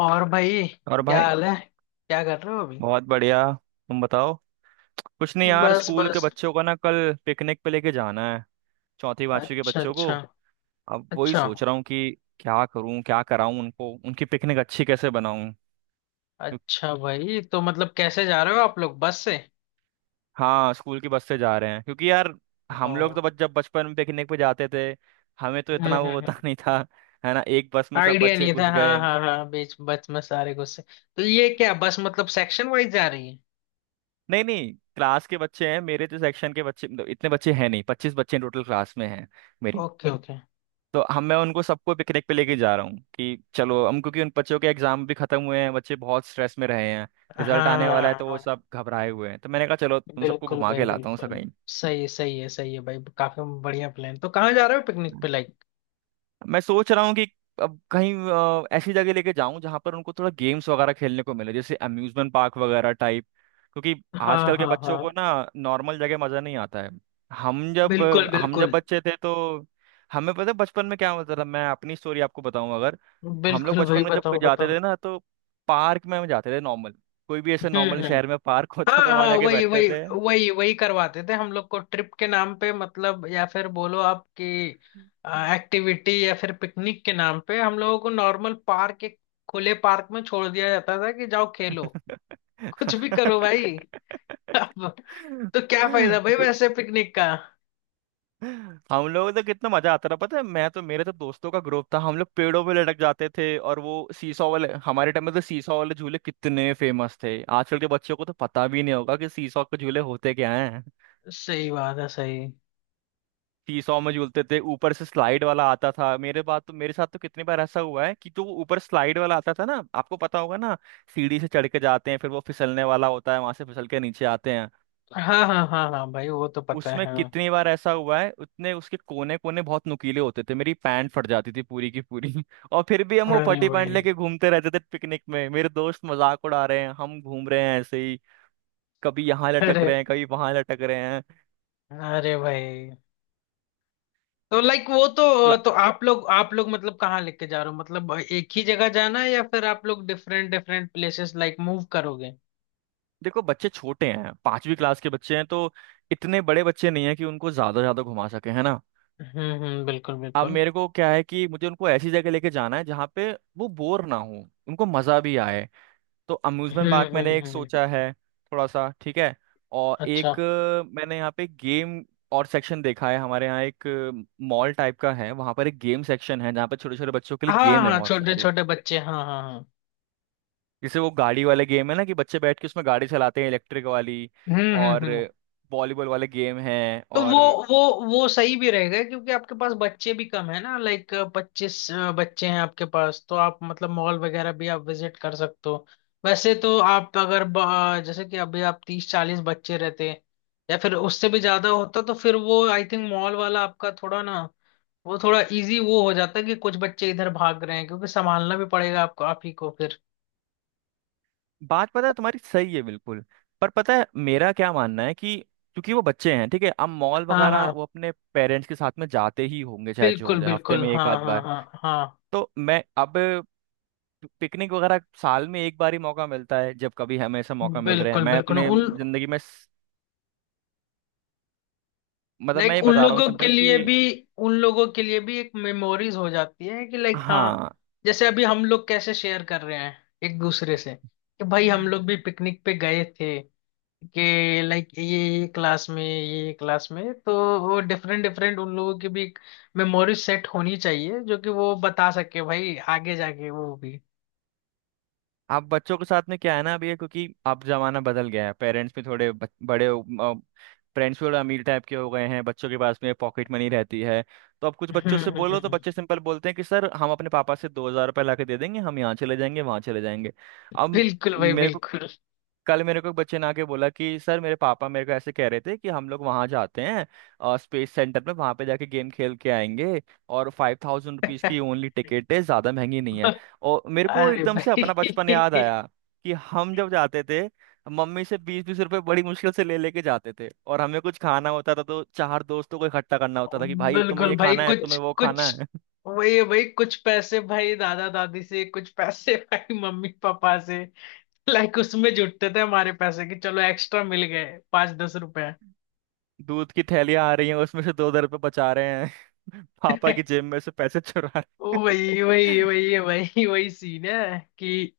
और भाई, और क्या भाई। हाल है? क्या कर रहे हो अभी? बहुत बढ़िया, तुम बताओ। कुछ नहीं यार, बस स्कूल के बस। बच्चों का ना कल पिकनिक पे लेके जाना है। चौथी पांचवी के अच्छा बच्चों को। अच्छा। अब वही अच्छा सोच रहा हूँ कि क्या करूँ, क्या कराऊँ उनको, उनकी पिकनिक अच्छी कैसे बनाऊँ। क्यों- अच्छा भाई, तो मतलब कैसे जा रहे हो आप लोग, बस से? हाँ स्कूल की बस से जा रहे हैं, क्योंकि यार हम लोग ओ। तो जब बचपन में पिकनिक पे जाते थे हमें तो इतना वो हम्म। होता नहीं था, है ना। एक बस में सब आइडिया बच्चे नहीं घुस था। हाँ गए। हाँ हाँ, बीच बस में सारे गुस्से। तो ये क्या बस मतलब सेक्शन वाइज जा रही है? नहीं नहीं, क्लास के बच्चे हैं मेरे, तो सेक्शन के बच्चे मतलब इतने बच्चे हैं नहीं, 25 बच्चे टोटल क्लास में हैं मेरी। Okay okay. तो हम मैं उनको सबको पिकनिक पे लेके जा रहा हूँ कि चलो हम, क्योंकि उन बच्चों के एग्जाम भी खत्म हुए हैं, बच्चे बहुत स्ट्रेस में रहे हैं। हाँ रिजल्ट हाँ आने वाला है हाँ तो वो हाँ। सब घबराए हुए हैं, तो मैंने कहा चलो तुम सबको बिल्कुल घुमा भाई के लाता हूँ सब बिल्कुल। कहीं। सही है, सही है, सही है भाई। काफी बढ़िया प्लान। तो कहाँ जा रहे हो पिकनिक पे, लाइक? मैं सोच रहा हूँ कि अब कहीं ऐसी जगह लेके जाऊं जहां पर उनको थोड़ा गेम्स वगैरह खेलने को मिले, जैसे अम्यूजमेंट पार्क वगैरह टाइप। क्योंकि हाँ आजकल के हाँ बच्चों हाँ। को ना नॉर्मल जगह मजा नहीं आता है। हम जब बिल्कुल हम जब बिल्कुल। बच्चे थे तो हमें पता है बचपन में क्या होता था। मैं अपनी स्टोरी आपको बताऊं अगर। हम लोग बिल्कुल भाई, बचपन में जब कहीं बताओ जाते बताओ। थे ना, तो पार्क में हम जाते थे नॉर्मल, कोई भी ऐसे नॉर्मल हम्म। शहर में पार्क होता हाँ था तो वहां हाँ, जाके वही बैठते वही थे। वही वही करवाते थे हम लोग को ट्रिप के नाम पे मतलब, या फिर बोलो आपकी एक्टिविटी या फिर पिकनिक के नाम पे। हम लोगों को नॉर्मल पार्क, एक खुले पार्क में छोड़ दिया जाता था कि जाओ खेलो, कुछ भी करो भाई। अब तो क्या फायदा भाई वैसे पिकनिक का। हम लोग तो कितना मजा आता था, पता है। मैं तो, मेरे तो दोस्तों का ग्रुप था, हम लोग पेड़ों पे लटक जाते थे। और वो सीसॉ वाले, हमारे टाइम में तो सीसॉ वाले झूले कितने फेमस थे, आजकल के बच्चों को तो पता भी नहीं होगा कि सीसॉ के झूले होते क्या हैं। सही बात है, सही। सीसॉ में झूलते थे, ऊपर से स्लाइड वाला आता था। मेरे साथ तो कितनी बार ऐसा हुआ है कि जो वो ऊपर स्लाइड वाला आता था ना, आपको पता होगा ना, सीढ़ी से चढ़ के जाते हैं फिर वो फिसलने वाला होता है, वहां से फिसल के नीचे आते हैं। हाँ हाँ हाँ हाँ भाई, वो तो पता है उसमें हाँ। कितनी बार ऐसा हुआ है, उतने उसके कोने कोने बहुत नुकीले होते थे, मेरी पैंट फट जाती थी पूरी की पूरी और फिर भी हम वो अरे फटी पैंट भाई। लेके घूमते रहते थे पिकनिक में, मेरे दोस्त मजाक उड़ा रहे हैं, हम घूम रहे हैं ऐसे ही, कभी यहाँ लटक अरे। रहे हैं कभी वहां लटक रहे हैं। अरे भाई, तो लाइक वो तो क्ला- तो आप लोग, आप लोग मतलब कहाँ लेके जा रहे हो? मतलब एक ही जगह जाना है या फिर आप लोग different different places like move करोगे? देखो बच्चे छोटे हैं, पांचवी क्लास के बच्चे हैं, तो इतने बड़े बच्चे नहीं है कि उनको ज्यादा ज्यादा घुमा सके, है ना। हम्म, बिल्कुल अब बिल्कुल। मेरे को क्या है कि मुझे उनको ऐसी जगह लेके जाना है जहाँ पे वो बोर ना हो, उनको मजा भी आए। तो अम्यूजमेंट पार्क मैंने एक हम्म। सोचा है थोड़ा सा, ठीक है। और अच्छा। एक मैंने यहाँ पे गेम और सेक्शन देखा है, हमारे यहाँ एक मॉल टाइप का है, वहाँ पर एक गेम सेक्शन है जहाँ पे छोटे छोटे बच्चों के लिए हाँ हाँ गेम है हाँ, बहुत छोटे सारे। छोटे बच्चे, हाँ हाँ हाँ। जैसे वो गाड़ी वाले गेम है ना कि बच्चे बैठ के उसमें गाड़ी चलाते हैं, इलेक्ट्रिक वाली। और हम्म। वॉलीबॉल वाले गेम हैं, तो और वो वो सही भी रहेगा क्योंकि आपके पास बच्चे भी कम है ना, लाइक पच्चीस बच्चे हैं आपके पास। तो आप मतलब मॉल वगैरह भी आप विजिट कर सकते हो। वैसे तो आप अगर जैसे कि अभी आप तीस चालीस बच्चे रहते या फिर उससे भी ज्यादा होता, तो फिर वो आई थिंक मॉल वाला आपका थोड़ा ना, वो थोड़ा इजी वो हो जाता कि कुछ बच्चे इधर भाग रहे हैं, क्योंकि संभालना भी पड़ेगा आपको, आप ही को फिर। बात पता है तुम्हारी सही है बिल्कुल। पर पता है मेरा क्या मानना है कि क्योंकि वो बच्चे हैं, ठीक है, अब मॉल हाँ वगैरह हाँ वो अपने पेरेंट्स के साथ में जाते ही होंगे, चाहे जो हो बिल्कुल जाए, हफ्ते बिल्कुल। में एक हाँ आध हाँ बार। हाँ हाँ। तो मैं अब पिकनिक वगैरह साल में एक बार ही मौका मिलता है, जब कभी हमें ऐसा मौका मिल रहा है। बिल्कुल मैं बिल्कुल। अपने उन, जिंदगी में स- मतलब मैं लाइक ये उन बता रहा हूँ लोगों के सिंपल कि लिए भी, उन लोगों के लिए भी एक मेमोरीज हो जाती है कि लाइक हाँ, हाँ। जैसे अभी हम लोग कैसे शेयर कर रहे हैं एक दूसरे से कि भाई हम लोग भी पिकनिक पे गए थे, कि लाइक ये क्लास में, ये क्लास में। तो वो डिफरेंट डिफरेंट, उन लोगों की भी एक मेमोरी सेट होनी चाहिए जो कि वो बता सके भाई आगे जाके वो भी। आप बच्चों के साथ में क्या है ना अभी ये, क्योंकि अब जमाना बदल गया है, पेरेंट्स भी थोड़े बड़े, पेरेंट्स भी थोड़े अमीर टाइप के हो गए हैं, बच्चों के पास में पॉकेट मनी रहती है। तो अब कुछ बच्चों हम्म से हम्म, बोलो तो हम्म। बच्चे सिंपल बोलते हैं कि सर हम अपने पापा से ₹2,000 ला के दे देंगे, हम यहाँ चले जाएंगे, वहाँ चले जाएंगे। अब बिल्कुल भाई मेरे बिल्कुल। कल मेरे को एक बच्चे ने आके बोला कि सर मेरे पापा मेरे को ऐसे कह रहे थे कि हम लोग वहाँ जाते हैं, और स्पेस सेंटर में वहाँ पे जाके गेम खेल के आएंगे, और 5,000 रुपीज़ की ओनली टिकट है, ज़्यादा महंगी नहीं है। और मेरे को अरे एकदम से अपना भाई। बचपन याद आया कि हम जब जाते थे, मम्मी से 20-20 रुपए बड़ी मुश्किल से ले लेके जाते थे, और हमें कुछ खाना होता था तो चार दोस्तों को इकट्ठा करना होता था कि भाई तुम्हें बिल्कुल ये भाई, खाना है कुछ तुम्हें वो कुछ खाना है। वही है भाई, कुछ पैसे भाई दादा दादी से, कुछ पैसे भाई मम्मी पापा से, लाइक उसमें जुटते थे हमारे पैसे कि चलो एक्स्ट्रा मिल गए पाँच दस रुपए। दूध की थैलियाँ आ रही हैं उसमें से दो दो रुपए बचा रहे हैं, पापा की जेब में से पैसे चुरा रहे वही वही हैं। वही वही वही सीन है कि।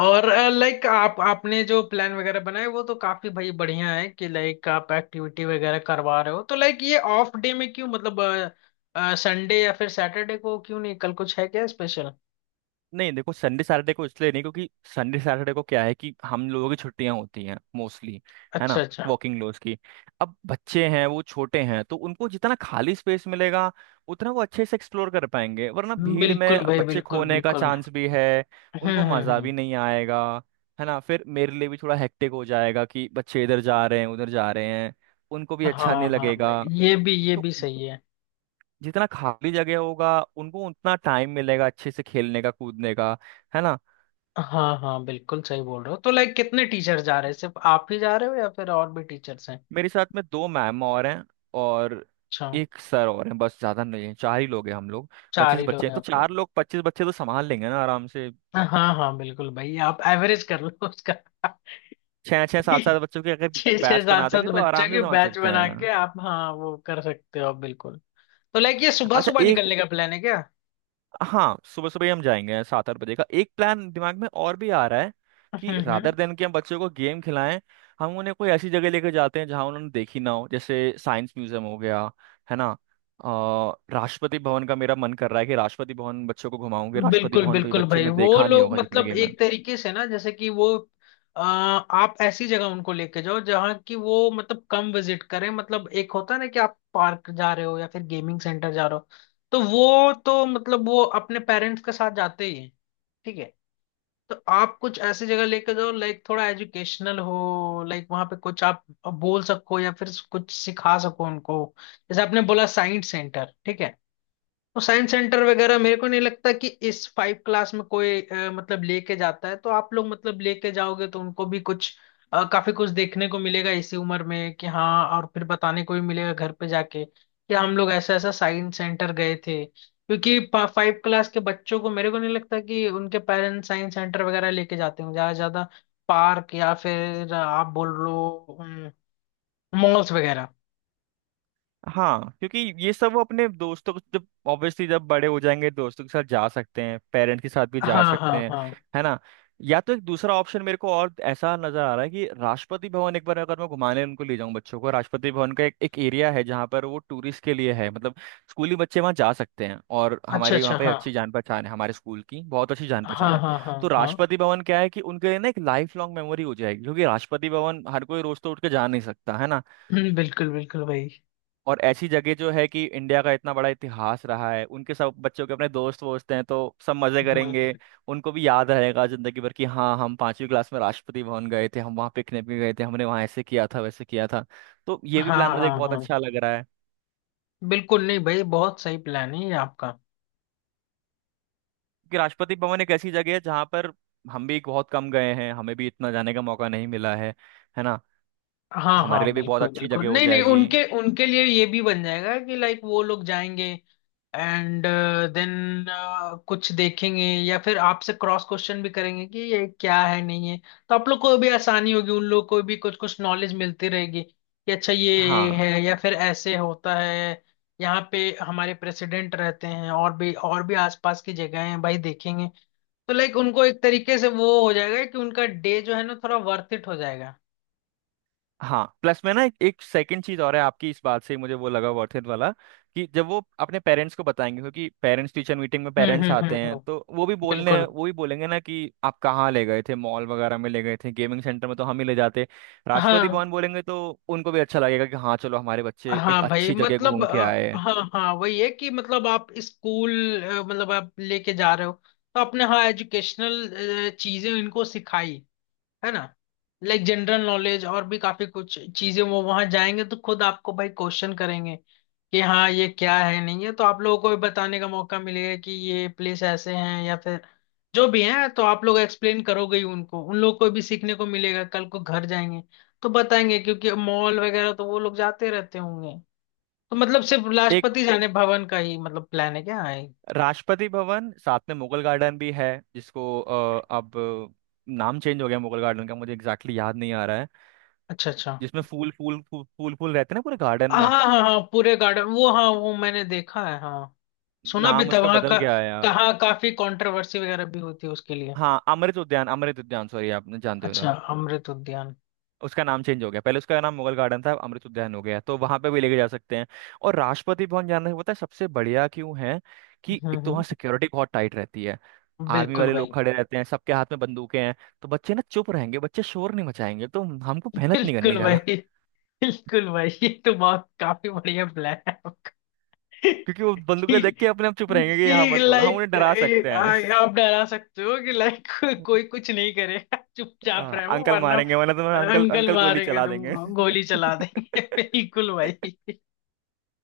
और लाइक आप, आपने जो प्लान वगैरह बनाए वो तो काफी भाई बढ़िया है कि लाइक आप एक्टिविटी वगैरह करवा रहे हो। तो लाइक ये ऑफ डे में क्यों, मतलब संडे या फिर सैटरडे को क्यों नहीं? कल कुछ है क्या स्पेशल? नहीं देखो संडे सैटरडे को इसलिए नहीं, क्योंकि संडे सैटरडे को क्या है कि हम लोगों की छुट्टियां होती हैं मोस्टली, है ना, अच्छा अच्छा। वर्किंग लोज की। अब बच्चे हैं, वो छोटे हैं, तो उनको जितना खाली स्पेस मिलेगा उतना वो अच्छे से एक्सप्लोर कर पाएंगे, वरना भीड़ में बिल्कुल भाई, बच्चे बिल्कुल खोने का बिल्कुल। चांस भी है, उनको मजा भी हम्म। नहीं आएगा, है ना। फिर मेरे लिए भी थोड़ा हेक्टिक हो जाएगा कि बच्चे इधर जा रहे हैं उधर जा रहे हैं, उनको भी अच्छा नहीं हाँ हाँ भाई, लगेगा। ये भी, ये तो भी सही है। जितना खाली जगह होगा उनको उतना टाइम मिलेगा अच्छे से खेलने का, कूदने का, है ना। हाँ हाँ बिल्कुल, सही बोल रहे हो। तो लाइक कितने टीचर जा रहे हैं? सिर्फ आप ही जा रहे हो या फिर और भी टीचर्स हैं? मेरे साथ में दो मैम और हैं, और अच्छा। एक सर और हैं, बस ज्यादा नहीं है, चार ही लोग हैं हम लोग। चार पच्चीस ही बच्चे लोग हैं, हैं तो आप लोग। चार लोग 25 बच्चे तो संभाल लेंगे ना आराम से। हाँ हाँ बिल्कुल भाई, आप एवरेज कर लो उसका। छः छः सात सात बच्चों के अगर छः छः बैच बना सात सात देंगे तो बच्चों आराम से के संभाल बैच सकते हैं। बना के आप, हाँ वो कर सकते हो आप बिल्कुल। तो लाइक ये सुबह अच्छा सुबह एक, निकलने का प्लान है क्या? हाँ सुबह सुबह ही हम जाएंगे, 7-8 बजे का। एक प्लान दिमाग में और भी आ रहा है कि हम्म। रादर देन कि हम बच्चों को गेम खिलाएं, हम उन्हें कोई ऐसी जगह लेकर जाते हैं जहां उन्होंने देखी ना हो, जैसे साइंस म्यूजियम हो गया, है ना। अ, राष्ट्रपति भवन का मेरा मन कर रहा है कि राष्ट्रपति भवन बच्चों को घुमाऊंगे, राष्ट्रपति बिल्कुल भवन को ये बिल्कुल बच्चों भाई, ने वो देखा नहीं लोग होगा, जितने मतलब गेम। एक तरीके से ना, जैसे कि वो, आप ऐसी जगह उनको लेके जाओ जहाँ की वो मतलब कम विजिट करें। मतलब एक होता है ना कि आप पार्क जा रहे हो या फिर गेमिंग सेंटर जा रहे हो, तो वो तो मतलब वो अपने पेरेंट्स के साथ जाते ही हैं। ठीक है। तो आप कुछ ऐसी जगह लेके जाओ लाइक थोड़ा एजुकेशनल हो, लाइक वहाँ पे कुछ आप बोल सको या फिर कुछ सिखा सको उनको। जैसे आपने बोला साइंस सेंटर, ठीक है। तो साइंस सेंटर वगैरह मेरे को नहीं लगता कि इस फाइव क्लास में कोई मतलब लेके जाता है। तो आप लोग मतलब लेके जाओगे तो उनको भी कुछ, काफी कुछ देखने को मिलेगा इसी उम्र में कि हाँ, और फिर बताने को भी मिलेगा घर पे जाके कि हम लोग ऐसा ऐसा साइंस सेंटर गए थे। क्योंकि फाइव क्लास के बच्चों को मेरे को नहीं लगता कि उनके पेरेंट्स साइंस सेंटर वगैरह लेके जाते होंगे, ज्यादा से ज्यादा पार्क या फिर आप बोल लो मॉल्स वगैरह। हाँ क्योंकि ये सब वो अपने दोस्तों को जब ऑब्वियसली जब बड़े हो जाएंगे दोस्तों के साथ जा सकते हैं, पेरेंट्स के साथ भी जा हाँ सकते हाँ हैं, हाँ। है ना। या तो एक दूसरा ऑप्शन मेरे को और ऐसा नजर आ रहा है कि राष्ट्रपति भवन एक बार अगर मैं घुमाने उनको ले जाऊं बच्चों को। राष्ट्रपति भवन का एक एरिया है जहाँ पर वो टूरिस्ट के लिए है, मतलब स्कूली बच्चे वहाँ जा सकते हैं, और अच्छा हमारी वहाँ अच्छा। पे हाँ अच्छी जान पहचान है, हमारे स्कूल की बहुत अच्छी जान हाँ पहचान है। हाँ हाँ तो हाँ। राष्ट्रपति भवन क्या है कि उनके लिए ना एक लाइफ लॉन्ग मेमोरी हो जाएगी, क्योंकि राष्ट्रपति भवन हर कोई रोज तो उठ के जा नहीं सकता है ना। बिल्कुल बिल्कुल भाई। और ऐसी जगह जो है कि इंडिया का इतना बड़ा इतिहास रहा है, उनके सब बच्चों के अपने दोस्त वोस्त हैं तो सब मजे हम्म, करेंगे। उनको भी याद रहेगा जिंदगी भर कि हाँ हम पांचवी क्लास में राष्ट्रपति भवन गए थे, हम वहाँ पिकनिक में गए थे, हमने वहाँ ऐसे किया था वैसे किया था। तो ये भी हाँ प्लान मुझे हाँ बहुत हाँ। अच्छा लग रहा है बिल्कुल नहीं भाई, बहुत सही प्लान है ये आपका। कि राष्ट्रपति भवन एक ऐसी जगह है जहाँ पर हम भी बहुत कम गए हैं, हमें भी इतना जाने का मौका नहीं मिला है ना, हाँ हाँ हमारे लिए भी बहुत बिल्कुल अच्छी बिल्कुल, जगह हो नहीं नहीं, जाएगी। उनके, उनके लिए ये भी बन जाएगा कि लाइक वो लोग जाएंगे एंड देन कुछ देखेंगे या फिर आपसे क्रॉस क्वेश्चन भी करेंगे कि ये क्या है, नहीं है। तो आप लोग को भी आसानी होगी, उन लोग को भी कुछ कुछ नॉलेज मिलती रहेगी कि अच्छा, ये हाँ है या फिर ऐसे होता है, यहाँ पे हमारे प्रेसिडेंट रहते हैं, और भी, और भी आसपास की जगह हैं भाई, देखेंगे। तो लाइक उनको एक तरीके से वो हो जाएगा कि उनका डे जो है ना, थोड़ा वर्थ इट हो जाएगा। हाँ, प्लस में ना एक सेकंड चीज और है, आपकी इस बात से ही मुझे वो लगा वर्थ इट वाला कि जब वो अपने पेरेंट्स को बताएंगे, क्योंकि पेरेंट्स टीचर मीटिंग में हम्म पेरेंट्स हम्म हम्म आते हैं हम्म, तो वो भी बोलने, बिल्कुल। वो भी बोलेंगे ना कि आप कहाँ ले गए थे, मॉल वगैरह में ले गए थे, गेमिंग सेंटर में तो हम ही ले जाते। राष्ट्रपति हाँ भवन बोलेंगे तो उनको भी अच्छा लगेगा कि हाँ चलो हमारे बच्चे एक हाँ भाई अच्छी जगह मतलब घूम के आए हैं। हाँ हाँ वही है कि मतलब आप स्कूल, मतलब आप लेके जा रहे हो तो आपने हाँ एजुकेशनल चीजें इनको सिखाई, है ना, लाइक जनरल नॉलेज और भी काफी कुछ चीजें। वो वहां जाएंगे तो खुद आपको भाई क्वेश्चन करेंगे कि हाँ ये क्या है, नहीं है। तो आप लोगों को भी बताने का मौका मिलेगा कि ये प्लेस ऐसे हैं या फिर जो भी हैं, तो आप लोग एक्सप्लेन करोगे ही उनको, उन लोग को भी सीखने को मिलेगा। कल को घर जाएंगे तो बताएंगे, क्योंकि मॉल वगैरह तो वो लोग जाते रहते होंगे। तो मतलब सिर्फ एक राष्ट्रपति जाने भवन का ही मतलब प्लान है क्या है? राष्ट्रपति भवन साथ में मुगल गार्डन भी है, जिसको अब नाम चेंज हो गया मुगल गार्डन का, मुझे एग्जैक्टली याद नहीं आ रहा है। अच्छा अच्छा। जिसमें फूल फूल फूल फूल फूल रहते हैं ना पूरे गार्डन हाँ में, हाँ हाँ, पूरे गार्डन, वो हाँ वो मैंने देखा है हाँ, सुना भी नाम था उसका वहाँ बदल का, गया है। कहाँ काफी कंट्रोवर्सी वगैरह भी होती है उसके लिए। हाँ अमृत उद्यान, अमृत उद्यान, सॉरी आपने जानते हो तो। अच्छा, अमृत उद्यान। उसका नाम चेंज हो गया, पहले उसका नाम मुगल गार्डन था, अब अमृत उद्यान हो गया, तो वहां पे भी लेके जा सकते हैं। और राष्ट्रपति भवन जाना पता है सबसे बढ़िया क्यों है, कि एक तो वहाँ हम्म। सिक्योरिटी बहुत टाइट रहती है, आर्मी बिल्कुल वाले लोग भाई। खड़े रहते हैं, सबके हाथ में बंदूकें हैं। तो बच्चे ना चुप रहेंगे, बच्चे शोर नहीं मचाएंगे, तो हमको मेहनत नहीं करनी बिल्कुल भाई। ज्यादा। बिल्कुल भाई, ये तो बहुत काफी बढ़िया प्लान है आपका। क्योंकि वो बंदूकें देख के अपने आप चुप रहेंगे कि हाँ कि मत बोलो, हम उन्हें लाइक डरा सकते हैं। आप डरा सकते हो कि लाइक कोई कुछ नहीं करेगा, चुपचाप हाँ रहो अंकल वरना मारेंगे, वरना तुम्हें अंकल अंकल अंकल गोली मारेंगे, चला देंगे। तुमको गोली चला देंगे। बिल्कुल भाई,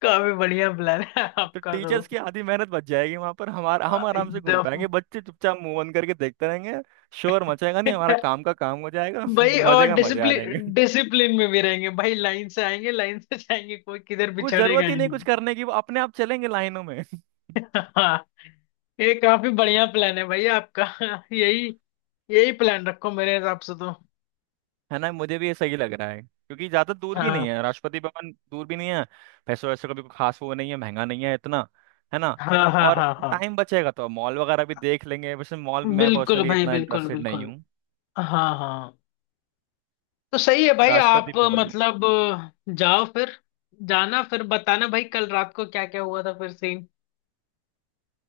काफी बढ़िया प्लान है तो आपका। तो टीचर्स की आधी मेहनत बच जाएगी वहां पर, हमारा हम आराम से घूम पाएंगे, एकदम। बच्चे चुपचाप मूव ऑन करके देखते रहेंगे, शोर मचेगा नहीं, हमारा काम का काम हो जाएगा। भाई और मजे का मजे आ जाएंगे। डिसिप्लिन डिसिप्लिन में भी रहेंगे भाई, लाइन से आएंगे लाइन से जाएंगे, कोई किधर कुछ बिछड़ेगा जरूरत ही ही नहीं कुछ नहीं। करने की, वो अपने आप चलेंगे लाइनों में। हाँ, ये काफी बढ़िया प्लान है भाई आपका। यही, यही प्लान रखो मेरे हिसाब से तो। है ना, मुझे भी ये सही लग रहा है, क्योंकि ज्यादा दूर भी नहीं हाँ है, राष्ट्रपति भवन दूर भी नहीं है। पैसों वैसे का भी कोई खास वो नहीं है, महंगा नहीं है इतना, है ना। हाँ हाँ और हाँ हाँ टाइम बचेगा तो मॉल वगैरह भी देख लेंगे, वैसे मॉल मैं बिल्कुल पर्सनली भाई, इतना बिल्कुल इंटरेस्टेड नहीं बिल्कुल। हूँ। हाँ हाँ। तो सही है भाई, आप राष्ट्रपति भवन हूँ। मतलब जाओ फिर। जाना फिर, बताना भाई कल रात को क्या क्या हुआ था फिर सीन।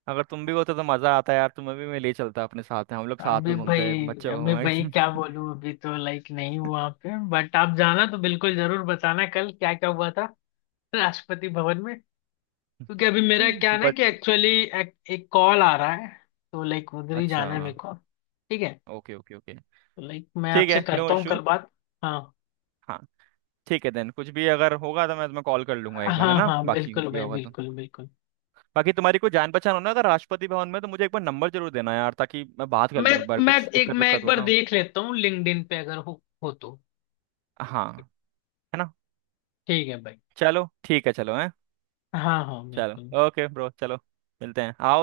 अगर तुम भी होते तो मजा आता यार, तुम्हें भी मैं ले चलता अपने साथ में, हम लोग साथ अभी में भाई, घूमते हैं, बच्चे को अभी घुमाए। भाई क्या बोलूं, अभी तो लाइक नहीं हुआ वहाँ पे, बट आप जाना तो बिल्कुल जरूर बताना कल क्या क्या हुआ था राष्ट्रपति भवन में। क्योंकि अभी मेरा क्या है ना बट कि एक्चुअली एक कॉल आ रहा है, तो लाइक उधर ही अच्छा, जाना है मेरे को। ठीक है, ओके ओके ओके, तो लाइक मैं ठीक आपसे है, नो करता हूँ इशू। कल बात। हाँ हाँ। ठीक है देन, कुछ भी अगर होगा तो मैं तुम्हें कॉल कर लूंगा एक बार, है हाँ ना, हाँ बाकी कुछ बिल्कुल भी भाई, होगा तो। बिल्कुल बिल्कुल। बाकी तुम्हारी कोई जान पहचान हो ना अगर राष्ट्रपति भवन में तो मुझे एक बार नंबर जरूर देना यार, ताकि मैं बात कर मैं लूँ एक बार, मैं कुछ एक, दिक्कत मैं एक विक्कत बार होता हो देख लेता हूँ लिंक्डइन पे अगर हो तो। तो, हाँ, है ना। ठीक है भाई। चलो ठीक है चलो है, हाँ हाँ बिल्कुल। चलो ओके ब्रो चलो, मिलते हैं आप।